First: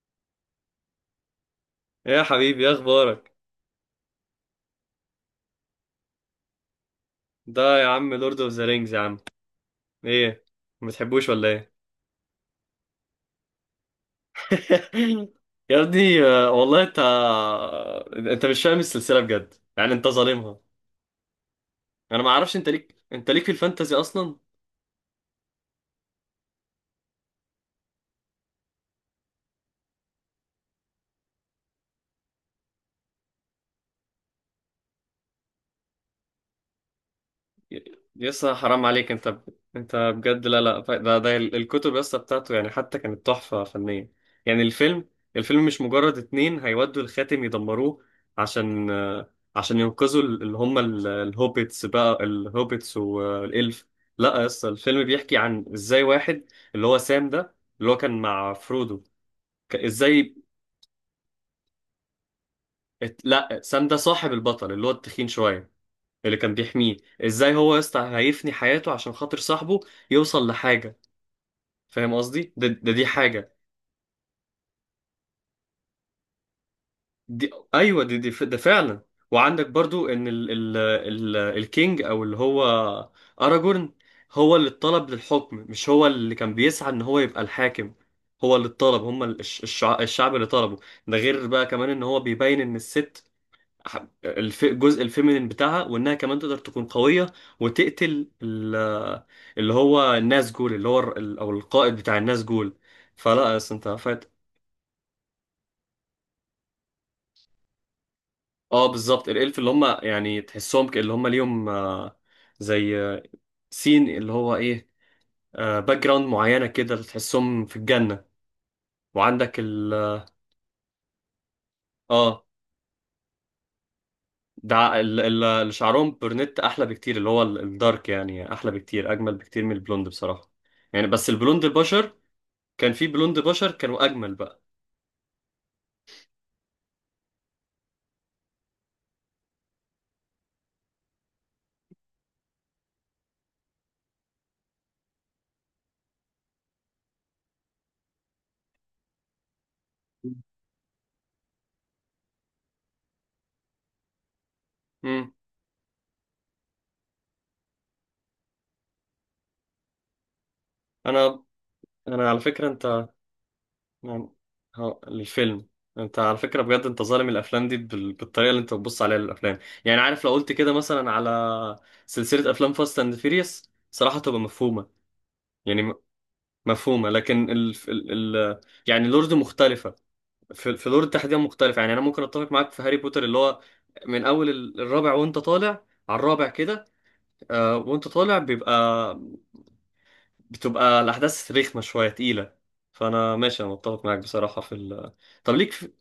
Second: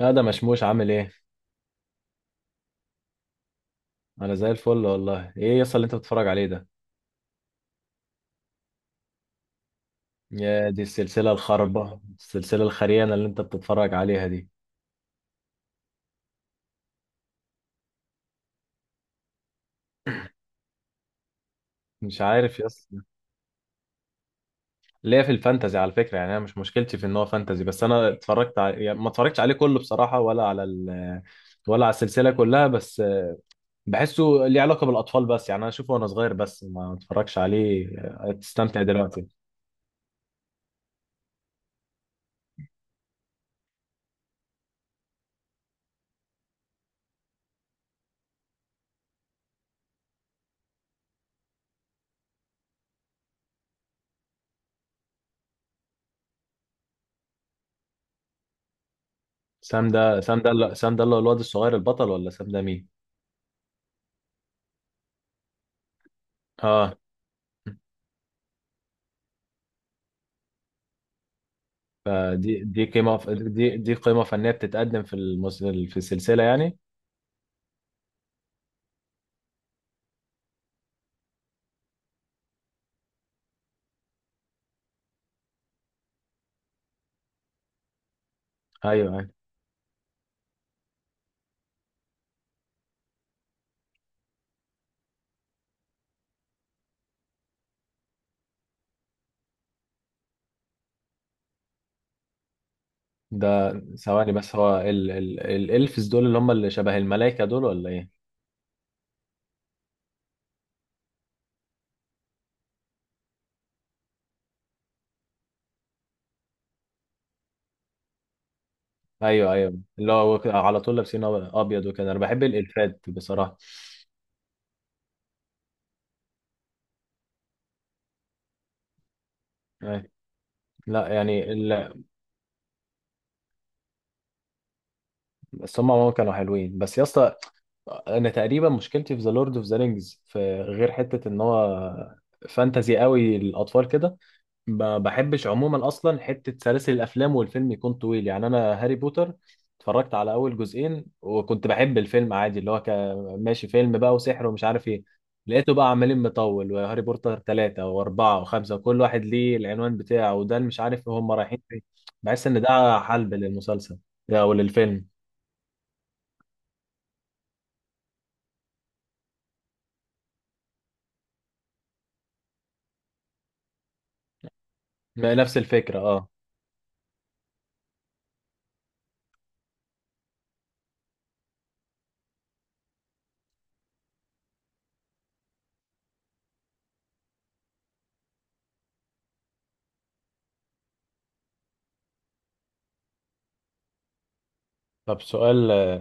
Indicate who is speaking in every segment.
Speaker 1: لا ده مشموش عامل ايه.
Speaker 2: ايه يا حبيبي؟ ايه اخبارك؟
Speaker 1: انا زي الفل والله. ايه يصل اللي انت بتتفرج عليه ده؟
Speaker 2: ده يا عم لورد اوف ذا رينجز يا عم. ايه،
Speaker 1: يا دي
Speaker 2: ما بتحبوش
Speaker 1: السلسله
Speaker 2: ولا ايه؟
Speaker 1: الخربه، السلسله الخريانه اللي انت بتتفرج عليها دي.
Speaker 2: يا ابني والله انت، انت مش فاهم السلسله بجد، يعني انت ظالمها.
Speaker 1: مش
Speaker 2: انا ما اعرفش،
Speaker 1: عارف
Speaker 2: انت ليك،
Speaker 1: يصل.
Speaker 2: انت ليك في الفانتازي اصلا.
Speaker 1: ليا في الفانتزي على فكره، يعني انا مش مشكلتي في ان هو فانتزي، بس انا اتفرجت على... يعني ما اتفرجتش عليه كله بصراحه ولا على ال... ولا على السلسله كلها، بس بحسه ليه علاقه بالاطفال، بس يعني انا اشوفه وانا صغير بس ما اتفرجش عليه.
Speaker 2: يا اسطى
Speaker 1: تستمتع
Speaker 2: حرام عليك،
Speaker 1: دلوقتي.
Speaker 2: انت ب... انت بجد. لا لا ف- ده ده ال- الكتب يا اسطى بتاعته يعني حتى كانت تحفة فنية. يعني الفيلم، الفيلم مش مجرد اتنين هيودوا الخاتم يدمروه عشان عشان ينقذوا الهوبيتس بقى، الهوبيتس والإلف. لا يا اسطى، الفيلم بيحكي عن ازاي واحد، اللي هو سام ده، اللي هو كان مع فرودو.
Speaker 1: سام ده
Speaker 2: ازاي
Speaker 1: سام ده سام ده اللي هو الواد الصغير البطل، ولا سام ده مين؟
Speaker 2: لا، سام ده صاحب البطل اللي هو التخين شوية، اللي كان بيحميه.
Speaker 1: اه.
Speaker 2: ازاي هو يا اسطى هيفني حياته عشان خاطر صاحبه يوصل لحاجه. فاهم قصدي؟
Speaker 1: فدي
Speaker 2: ده,
Speaker 1: دي
Speaker 2: ده دي
Speaker 1: قيمة
Speaker 2: حاجه.
Speaker 1: دي دي قيمة فنية بتتقدم في في السلسلة يعني.
Speaker 2: دي ايوه، دي ده فعلا. وعندك برضو ان ال الكينج او اللي هو اراجورن، هو اللي اتطلب للحكم، مش هو اللي كان بيسعى ان هو يبقى الحاكم. هو اللي
Speaker 1: أيوه،
Speaker 2: اتطلب، هم
Speaker 1: أيوه.
Speaker 2: الشعب اللي طلبه. ده غير بقى كمان ان هو بيبين ان الست، الجزء الفيمينين بتاعها، وانها كمان تقدر تكون قوية وتقتل ال... اللي هو الناس جول، اللي هو ال... او القائد بتاع الناس جول. فلا
Speaker 1: ده
Speaker 2: بس انت فات.
Speaker 1: ثواني بس، هو الإلفز دول اللي هم اللي شبه الملايكة دول ولا إيه؟
Speaker 2: اه بالظبط، الالف اللي هم يعني تحسهم ك... اللي هم ليهم زي سين اللي هو ايه، باك جراوند معينة كده اللي تحسهم في الجنة.
Speaker 1: أيوه
Speaker 2: وعندك
Speaker 1: أيوه،
Speaker 2: ال...
Speaker 1: اللي هو على طول لابسين أبيض وكده. أنا بحب
Speaker 2: اه
Speaker 1: الإلفات بصراحة.
Speaker 2: ده اللي شعرهم برنت احلى بكتير، اللي هو ال- الدارك يعني احلى بكتير، اجمل بكتير من
Speaker 1: أيوة.
Speaker 2: البلوند بصراحة. يعني
Speaker 1: لا
Speaker 2: بس
Speaker 1: يعني
Speaker 2: البلوند البشر، كان في بلوند بشر كانوا اجمل بقى.
Speaker 1: بس هم عموما كانوا حلوين بس يا اسطى. أنا تقريبا مشكلتي في ذا لورد أوف ذا رينجز في غير حتة إن هو فانتزي قوي الأطفال كده. ما بحبش عموما اصلا حته سلاسل الافلام والفيلم يكون طويل. يعني انا هاري بوتر اتفرجت على اول جزئين وكنت بحب الفيلم عادي، اللي هو ماشي فيلم بقى وسحر ومش عارف ايه.
Speaker 2: امم
Speaker 1: لقيته بقى عمالين مطول، وهاري بوتر ثلاثة وأربعة وخمسة، وكل واحد ليه العنوان بتاعه، وده اللي مش عارف هم
Speaker 2: انا،
Speaker 1: رايحين فين.
Speaker 2: على
Speaker 1: بحس إن
Speaker 2: فكره
Speaker 1: ده
Speaker 2: انت
Speaker 1: حلب للمسلسل
Speaker 2: يعني-
Speaker 1: أو
Speaker 2: ها
Speaker 1: للفيلم.
Speaker 2: الفيلم، انت على فكره بجد انت ظالم الافلام دي بال... بالطريقه اللي انت بتبص عليها للافلام. يعني عارف لو قلت كده مثلا على سلسله افلام فاست اند فيريوس، صراحه تبقى مفهومه.
Speaker 1: نفس
Speaker 2: يعني م-
Speaker 1: الفكرة، اه.
Speaker 2: مفهومه، لكن يعني لورد مختلفه. في لورد تحديدا مختلفه، يعني انا ممكن اتفق معاك في هاري بوتر، اللي هو من اول ال- الرابع وانت طالع. على الرابع كده آه وانت طالع بيبقى، بتبقى الأحداث رخمة شوية، تقيلة. فأنا ماشي، أنا متفق معاك بصراحة في ال...
Speaker 1: طب
Speaker 2: طب
Speaker 1: سؤال،
Speaker 2: ليك في...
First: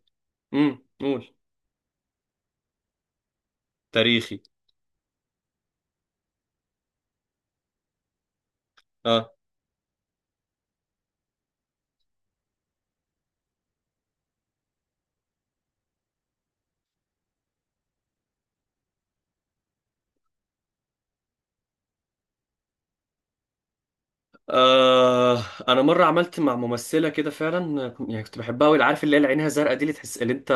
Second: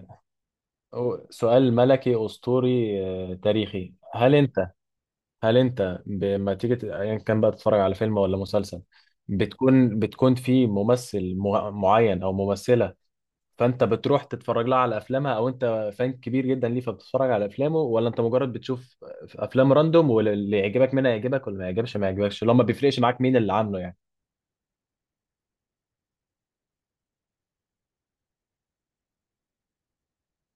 Speaker 2: قول.
Speaker 1: سؤال ملكي أسطوري، تاريخي. هل
Speaker 2: تاريخي.
Speaker 1: أنت، هل انت لما تيجي ايا كان بقى تتفرج على فيلم ولا مسلسل،
Speaker 2: آه.
Speaker 1: بتكون في ممثل معين او ممثله، فانت بتروح تتفرج لها على افلامها، او انت فان كبير جدا ليه فبتتفرج على افلامه؟ ولا انت مجرد بتشوف افلام راندوم، واللي يعجبك منها يعجبك واللي ما يعجبش ما يعجبكش، اللي هو ما بيفرقش معاك مين اللي عامله يعني؟
Speaker 2: آه، أنا مرة عملت مع ممثلة كده فعلا، يعني كنت بحبها أوي، عارف اللي هي اللي عينها زرقاء دي اللي تحس اللي أنت،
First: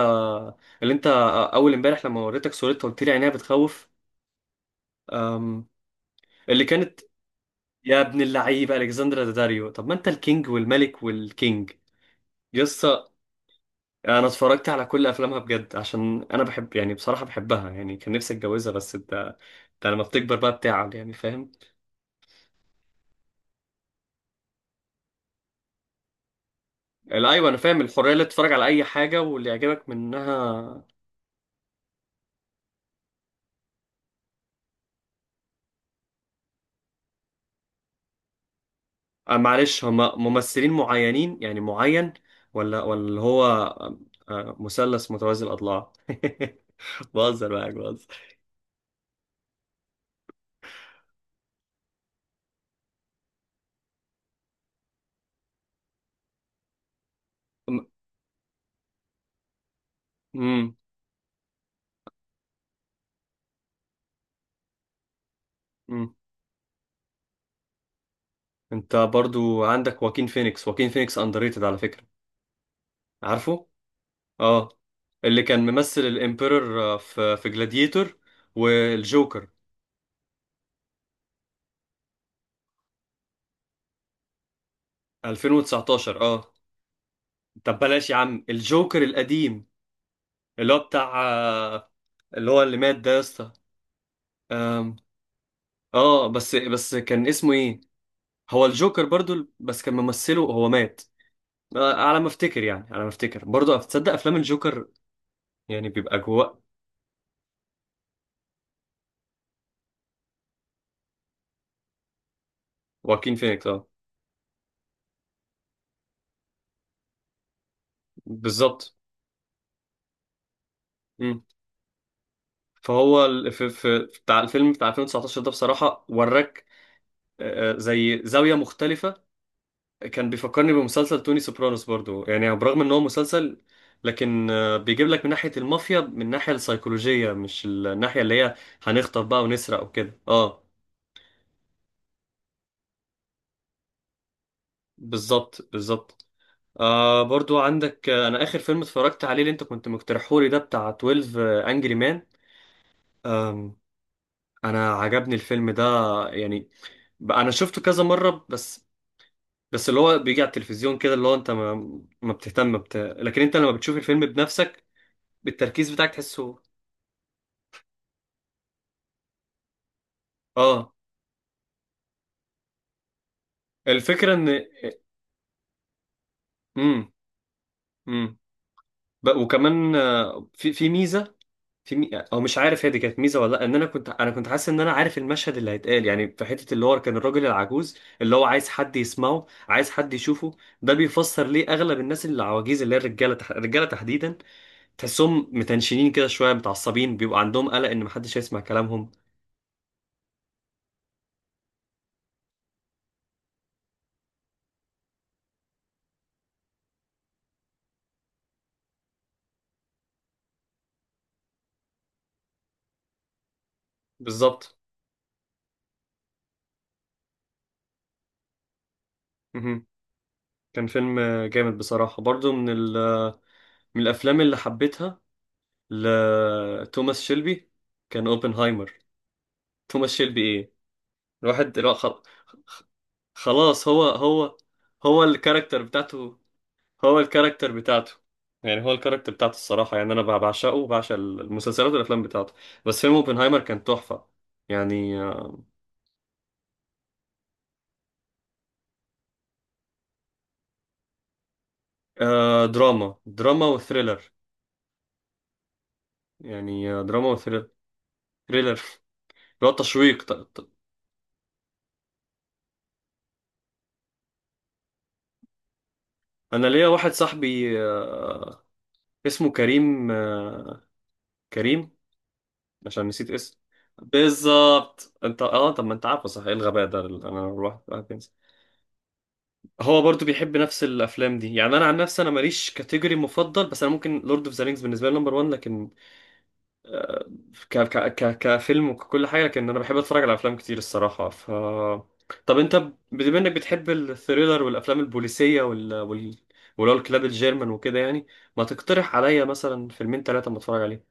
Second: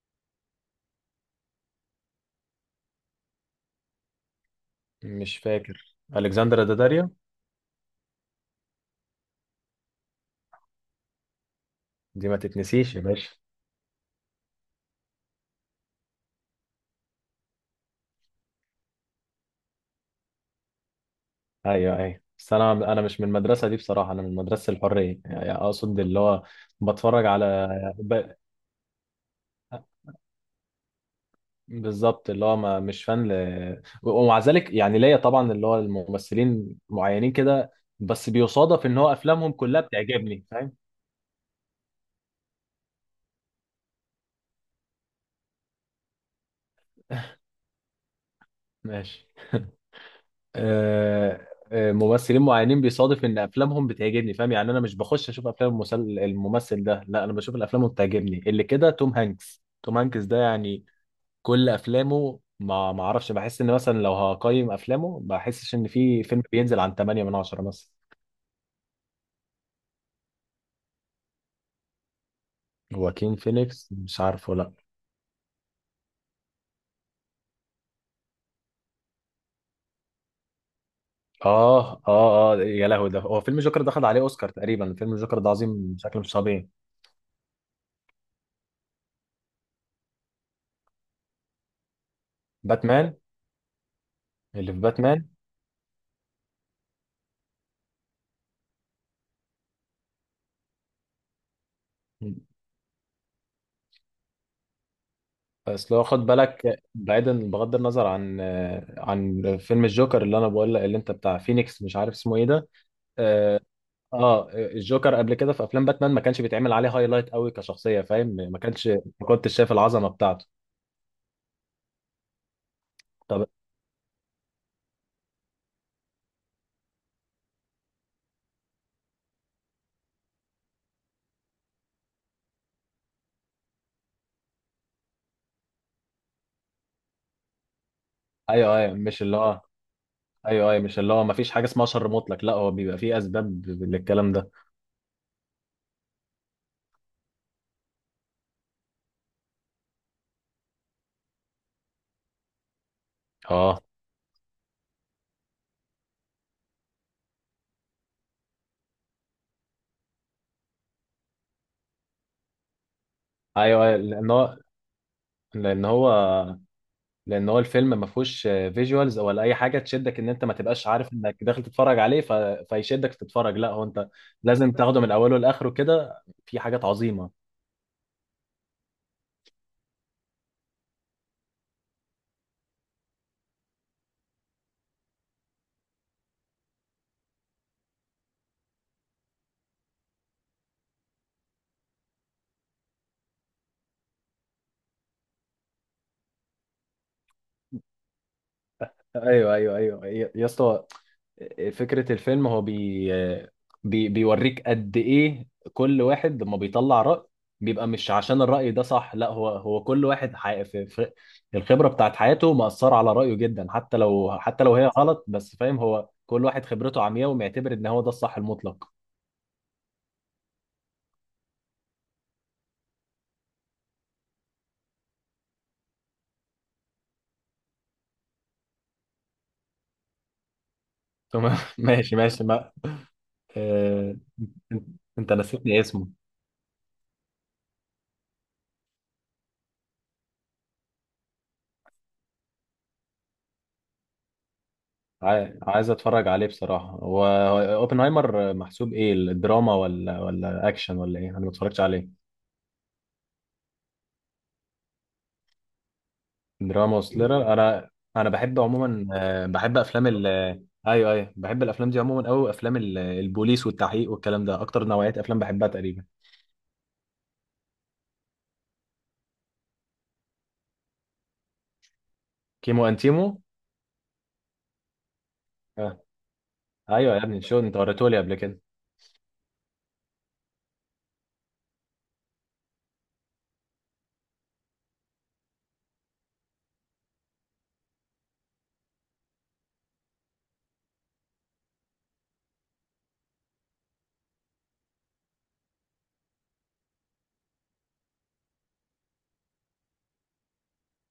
Speaker 2: اللي أنت أول إمبارح لما وريتك صورتها قلت لي عينيها بتخوف.
Speaker 1: مش
Speaker 2: آم.
Speaker 1: فاكر، الكسندر
Speaker 2: اللي كانت،
Speaker 1: داداريو.
Speaker 2: يا ابن اللعيبة ألكسندرا داداريو، طب ما أنت الكينج والملك والكينج.
Speaker 1: دي ما
Speaker 2: يس،
Speaker 1: تتنسيش يا باشا.
Speaker 2: انا اتفرجت على كل افلامها بجد، عشان انا بحب يعني بصراحه بحبها يعني، كان نفسي اتجوزها. بس انت، انت لما بتكبر بقى بتعب، يعني فاهم.
Speaker 1: ايوه ايوه، بس انا مش من المدرسه دي بصراحه، انا من مدرسه الحريه، يعني اقصد اللي هو بتفرج
Speaker 2: لا،
Speaker 1: على.
Speaker 2: ايوه، انا فاهم، الحريه اللي تتفرج على اي حاجه واللي يعجبك منها.
Speaker 1: بالظبط، اللي هو ما مش فان ومع ذلك يعني ليا طبعا اللي هو الممثلين معينين كده، بس بيصادف ان هو افلامهم كلها
Speaker 2: معلش، هما
Speaker 1: بتعجبني،
Speaker 2: ممثلين
Speaker 1: فاهم.
Speaker 2: معينين يعني معين، ولا اللي هو مثلث متوازي الاضلاع بهزر معاك، بهزر.
Speaker 1: ماشي. ممثلين معينين بيصادف ان افلامهم بتعجبني فاهم. يعني انا مش بخش اشوف افلام الممثل ده، لا انا بشوف الافلام اللي بتعجبني، اللي كده توم هانكس. توم هانكس ده
Speaker 2: امم
Speaker 1: يعني كل افلامه، ما اعرفش، بحس ان مثلا لو هقيم افلامه ما بحسش ان في فيلم بينزل عن 8 من 10 مثلا.
Speaker 2: انت برضو عندك واكين فينيكس، واكين فينيكس اندريتد على فكره.
Speaker 1: واكين
Speaker 2: عارفه؟
Speaker 1: فينيكس مش عارفه،
Speaker 2: اه،
Speaker 1: لا.
Speaker 2: اللي كان ممثل الامبيرور في جلاديتور، والجوكر
Speaker 1: اه اه اه يا لهوي، ده هو فيلم جوكر ده خد عليه اوسكار تقريبا، فيلم جوكر ده عظيم
Speaker 2: 2019.
Speaker 1: بشكل مش
Speaker 2: اه
Speaker 1: طبيعي.
Speaker 2: طب بلاش يا عم الجوكر القديم، اللي هو بتاع اللي هو اللي مات ده
Speaker 1: باتمان.
Speaker 2: يا اسطى.
Speaker 1: اللي في
Speaker 2: آم.
Speaker 1: باتمان.
Speaker 2: اه، بس كان اسمه ايه؟ هو الجوكر برضو، بس كان ممثله هو مات، على ما افتكر يعني، على ما افتكر برضو، تصدق افلام الجوكر يعني
Speaker 1: بس لو
Speaker 2: بيبقى
Speaker 1: خد
Speaker 2: جواء.
Speaker 1: بالك، بعيدا بغض النظر عن، عن فيلم الجوكر اللي انا بقول لك، اللي انت بتاع فينيكس مش عارف اسمه ايه ده،
Speaker 2: واكين
Speaker 1: اه.
Speaker 2: فينيكس اه،
Speaker 1: الجوكر قبل كده في افلام باتمان ما كانش بيتعمل عليه هايلايت قوي كشخصيه، فاهم، ما كانش،
Speaker 2: بالظبط.
Speaker 1: ما كنتش شايف العظمه بتاعته.
Speaker 2: مم. فهو
Speaker 1: طب.
Speaker 2: ال- في بتاع الفيلم بتاع 2019 ده بصراحة وراك، زي زاوية مختلفة. كان بيفكرني بمسلسل توني سوبرانوس برضو، يعني برغم ان هو مسلسل لكن بيجيب لك من ناحية المافيا، من الناحية السيكولوجية، مش الناحية اللي هي
Speaker 1: ايوه ايوه مش
Speaker 2: هنخطف
Speaker 1: اللي
Speaker 2: بقى
Speaker 1: هو.
Speaker 2: ونسرق وكده اه.
Speaker 1: ايوه ايوه مش اللي هو ما فيش حاجه اسمها شر مطلق، لا هو بيبقى فيه اسباب للكلام ده.
Speaker 2: بالظبط. آه برضو عندك، انا اخر فيلم اتفرجت عليه اللي انت كنت مقترحهولي ده بتاع 12 انجري مان. أم.
Speaker 1: اه.
Speaker 2: انا عجبني الفيلم ده، يعني بقى انا شفته كذا مرة. بس، بس اللي هو بيجي على التلفزيون كده اللي هو انت ما ما بتهتم بت... لكن انت لما
Speaker 1: ايوه،
Speaker 2: بتشوف
Speaker 1: أيوه،
Speaker 2: الفيلم بنفسك
Speaker 1: لان
Speaker 2: بالتركيز
Speaker 1: هو
Speaker 2: بتاعك تحسه.
Speaker 1: لان هو الفيلم ما فيهوش فيجوالز ولا اي حاجه تشدك، ان انت ما تبقاش
Speaker 2: اه
Speaker 1: عارف انك داخل تتفرج عليه فيشدك تتفرج، لا هو انت
Speaker 2: الفكرة ان
Speaker 1: لازم تاخده من اوله لاخره كده، في حاجات
Speaker 2: امم
Speaker 1: عظيمه.
Speaker 2: امم ب... وكمان في ميزة، في مي... او مش عارف هي دي كانت ميزة ولا لا، ان انا كنت حاسس ان انا عارف المشهد اللي هيتقال. يعني في حتة اللي هو كان الراجل العجوز اللي هو عايز حد يسمعه، عايز حد يشوفه، ده بيفسر ليه اغلب الناس اللي العواجيز اللي هي الرجالة تح... الرجالة تحديدا، تحسهم متنشنين كده شوية، متعصبين، بيبقى عندهم قلق ان محدش هيسمع كلامهم.
Speaker 1: ايوه ايوه ايوه يا يا اسطى. فكرة الفيلم هو بي بي بيوريك قد إيه كل واحد لما بيطلع رأي، بيبقى مش عشان الرأي ده صح، لا هو هو كل واحد في الخبرة بتاعت حياته مأثرة على رأيه جدا حتى لو، حتى لو
Speaker 2: بالظبط.
Speaker 1: هي غلط، بس فاهم، هو كل واحد خبرته عمياء ومعتبر إن هو ده الصح المطلق.
Speaker 2: مهم. كان فيلم جامد بصراحة، برضو من ال... من الأفلام اللي حبيتها لتوماس شيلبي، كان أوبنهايمر. توماس شيلبي إيه،
Speaker 1: تمام.
Speaker 2: الواحد الوا-
Speaker 1: ماشي
Speaker 2: خل-
Speaker 1: ماشي ما
Speaker 2: خلاص، هو
Speaker 1: آه...
Speaker 2: هو،
Speaker 1: أنت،
Speaker 2: هو
Speaker 1: نسيتني
Speaker 2: الكاركتر
Speaker 1: اسمه.
Speaker 2: بتاعته، هو الكاركتر بتاعته، يعني هو الكاركتر بتاعته الصراحة، يعني أنا بعشقه وبعشق المسلسلات والأفلام بتاعته. بس فيلم أوبنهايمر كان تحفة يعني آه.
Speaker 1: عايز اتفرج عليه بصراحة. هو، هو اوبنهايمر محسوب ايه؟ الدراما ولا، ولا اكشن ولا ايه؟ انا ما اتفرجتش عليه.
Speaker 2: دراما، وثريلر. يعني
Speaker 1: دراما
Speaker 2: دراما
Speaker 1: وسلرر.
Speaker 2: وثريلر،
Speaker 1: انا بحب
Speaker 2: ثريلر
Speaker 1: عموما،
Speaker 2: اللي هو
Speaker 1: بحب افلام
Speaker 2: تشويق
Speaker 1: ال
Speaker 2: ت-
Speaker 1: ايوه ايوه، بحب الافلام دي عموما قوي، افلام البوليس والتحقيق والكلام ده اكتر نوعية افلام بحبها تقريبا.
Speaker 2: أنا ليا واحد صاحبي اسمه كريم، كريم.
Speaker 1: كيمو
Speaker 2: عشان نسيت
Speaker 1: انتيمو.
Speaker 2: اسم، بالظبط انت اه. طب ما
Speaker 1: آه.
Speaker 2: انت عارفه، صح؟ ايه الغباء ده
Speaker 1: ايوه يا
Speaker 2: اللي
Speaker 1: ابني،
Speaker 2: انا،
Speaker 1: شو انت
Speaker 2: الواحد الواحد
Speaker 1: وريتهولي
Speaker 2: بينسى.
Speaker 1: قبل كده.
Speaker 2: هو برضو بيحب نفس الافلام دي، يعني انا عن نفسي انا ماليش كاتيجوري مفضل، بس انا ممكن لورد اوف ذا رينجز بالنسبه لي نمبر 1، لكن آه، ك ك ك كفيلم وكل حاجه. لكن انا بحب اتفرج على افلام كتير الصراحه. ف طب انت ب- بما انك بتحب الثريلر والافلام البوليسيه وال ولو الكلاب الجيرمان وكده يعني، ما تقترح عليا مثلا فيلمين ثلاثه ما اتفرج عليهم.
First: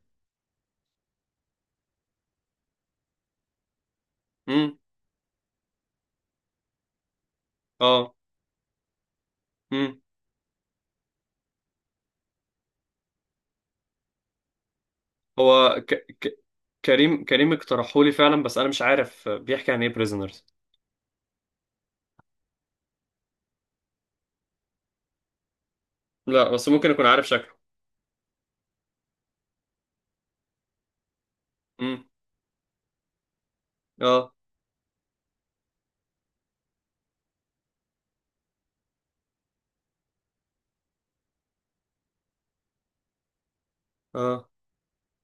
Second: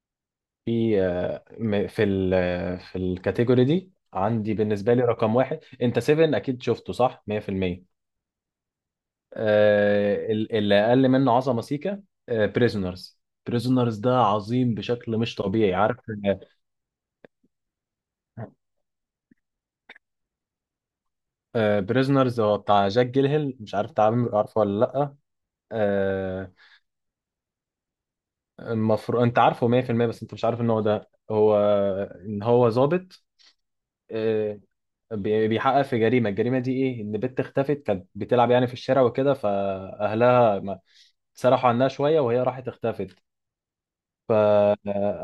Speaker 1: في آه، م- في ال آه، في الكاتيجوري دي عندي
Speaker 2: امم
Speaker 1: بالنسبة لي رقم واحد، انت 7 اكيد شفته صح 100%.
Speaker 2: اه. مم.
Speaker 1: اللي اقل منه عظمة سيكا، بريزونرز. بريزونرز ده عظيم بشكل مش طبيعي،
Speaker 2: هو ك...
Speaker 1: عارف؟
Speaker 2: ك... كريم كريم اقترحه لي فعلا،
Speaker 1: آه،
Speaker 2: بس انا مش عارف بيحكي عن ايه بريزنرز.
Speaker 1: بريزنرز هو بتاع جاك جيلهيل، مش عارف تعرف، عارفه ولا لأ؟
Speaker 2: لا
Speaker 1: آه.
Speaker 2: بس ممكن اكون عارف شكله.
Speaker 1: المفروض انت عارفه 100%، بس انت مش عارف ان هو ده هو،
Speaker 2: امم.
Speaker 1: ان هو ضابط.
Speaker 2: اه
Speaker 1: آه. بيحقق في جريمة. الجريمة دي ايه؟ ان بنت اختفت، كانت بتلعب يعني في الشارع وكده، فأهلها سرحوا عنها شوية وهي راحت اختفت. ف
Speaker 2: اه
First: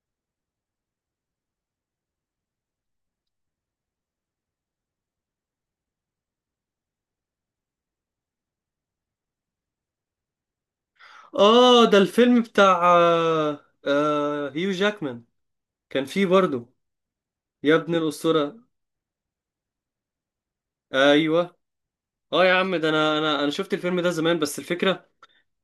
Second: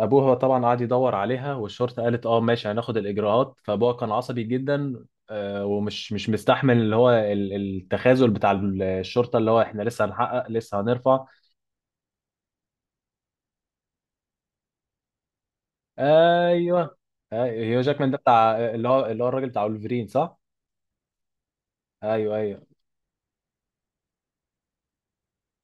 Speaker 1: ابوها طبعا قعد يدور عليها، والشرطه قالت اه ماشي هناخد الاجراءات، فابوها كان عصبي جدا. آه، ومش مش مستحمل اللي هو التخاذل بتاع الشرطه، اللي هو احنا لسه هنحقق لسه هنرفع.
Speaker 2: اه ده الفيلم بتاع هيو جاكمان، كان فيه برضه.
Speaker 1: ايوه.
Speaker 2: يا
Speaker 1: ايوه،
Speaker 2: ابن
Speaker 1: جاكمان ده بتاع
Speaker 2: الأسطورة.
Speaker 1: اللي هو، اللي هو الراجل بتاع ولفرين صح؟
Speaker 2: ايوه.
Speaker 1: ايوه
Speaker 2: اه يا
Speaker 1: ايوه.
Speaker 2: عم ده انا، شفت الفيلم ده زمان. بس الفكرة،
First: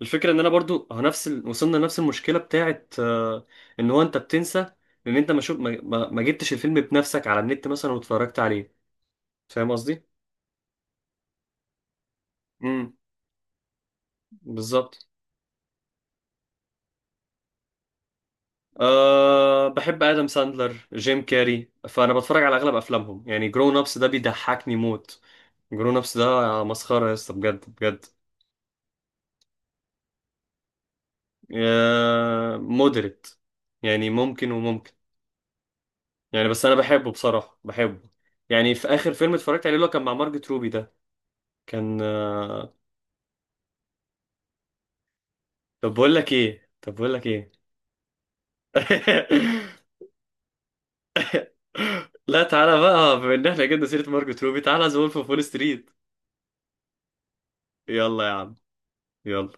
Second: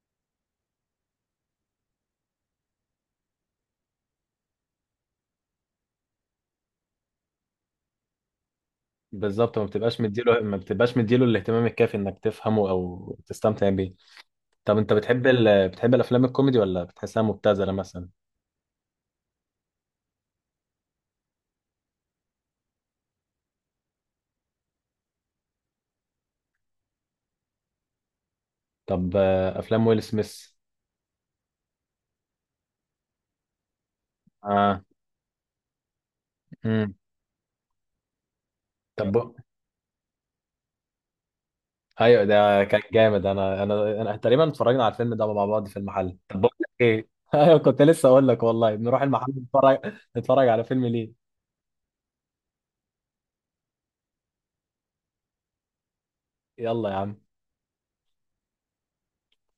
Speaker 2: الفكرة ان انا برضه اه نفس ال... وصلنا لنفس المشكلة بتاعت آه، ان هو انت بتنسى ان انت ما شوف ما جبتش الفيلم بنفسك على النت مثلا واتفرجت عليه.
Speaker 1: بالظبط، ما
Speaker 2: فاهم
Speaker 1: بتبقاش
Speaker 2: قصدي؟
Speaker 1: مديله ما بتبقاش مديله الاهتمام الكافي انك تفهمه او تستمتع بيه. طب انت
Speaker 2: بالظبط.
Speaker 1: بتحب بتحب الافلام الكوميدي، ولا بتحسها مبتذله مثلا؟
Speaker 2: أه بحب آدم ساندلر، جيم كاري، فأنا بتفرج على أغلب أفلامهم. يعني جرون أبس ده بيضحكني موت، جرون أبس ده مسخرة يا اسطى بجد، بجد.
Speaker 1: طب، افلام ويل سميث.
Speaker 2: أه، مودريت، يعني ممكن
Speaker 1: اه.
Speaker 2: وممكن، يعني بس أنا
Speaker 1: امم.
Speaker 2: بحبه بصراحة، بحبه. يعني في آخر فيلم
Speaker 1: طب.
Speaker 2: اتفرجت عليه اللي هو كان مع مارجت روبي ده، كان
Speaker 1: ايوه ده
Speaker 2: أه.
Speaker 1: كان جامد. انا تقريبا اتفرجنا على الفيلم ده مع بعض في المحل. طب بقول لك
Speaker 2: طب
Speaker 1: ايه،
Speaker 2: بقول لك إيه؟
Speaker 1: ايوه كنت لسه اقول لك والله نروح المحل نتفرج. نتفرج على فيلم ليه.
Speaker 2: لا تعالى بقى، بما إن إحنا جبنا سيرة مارجت روبي، تعالى ذا وولف أوف وول ستريت.
Speaker 1: يلا يا عم.
Speaker 2: يلا يا عم، يلا.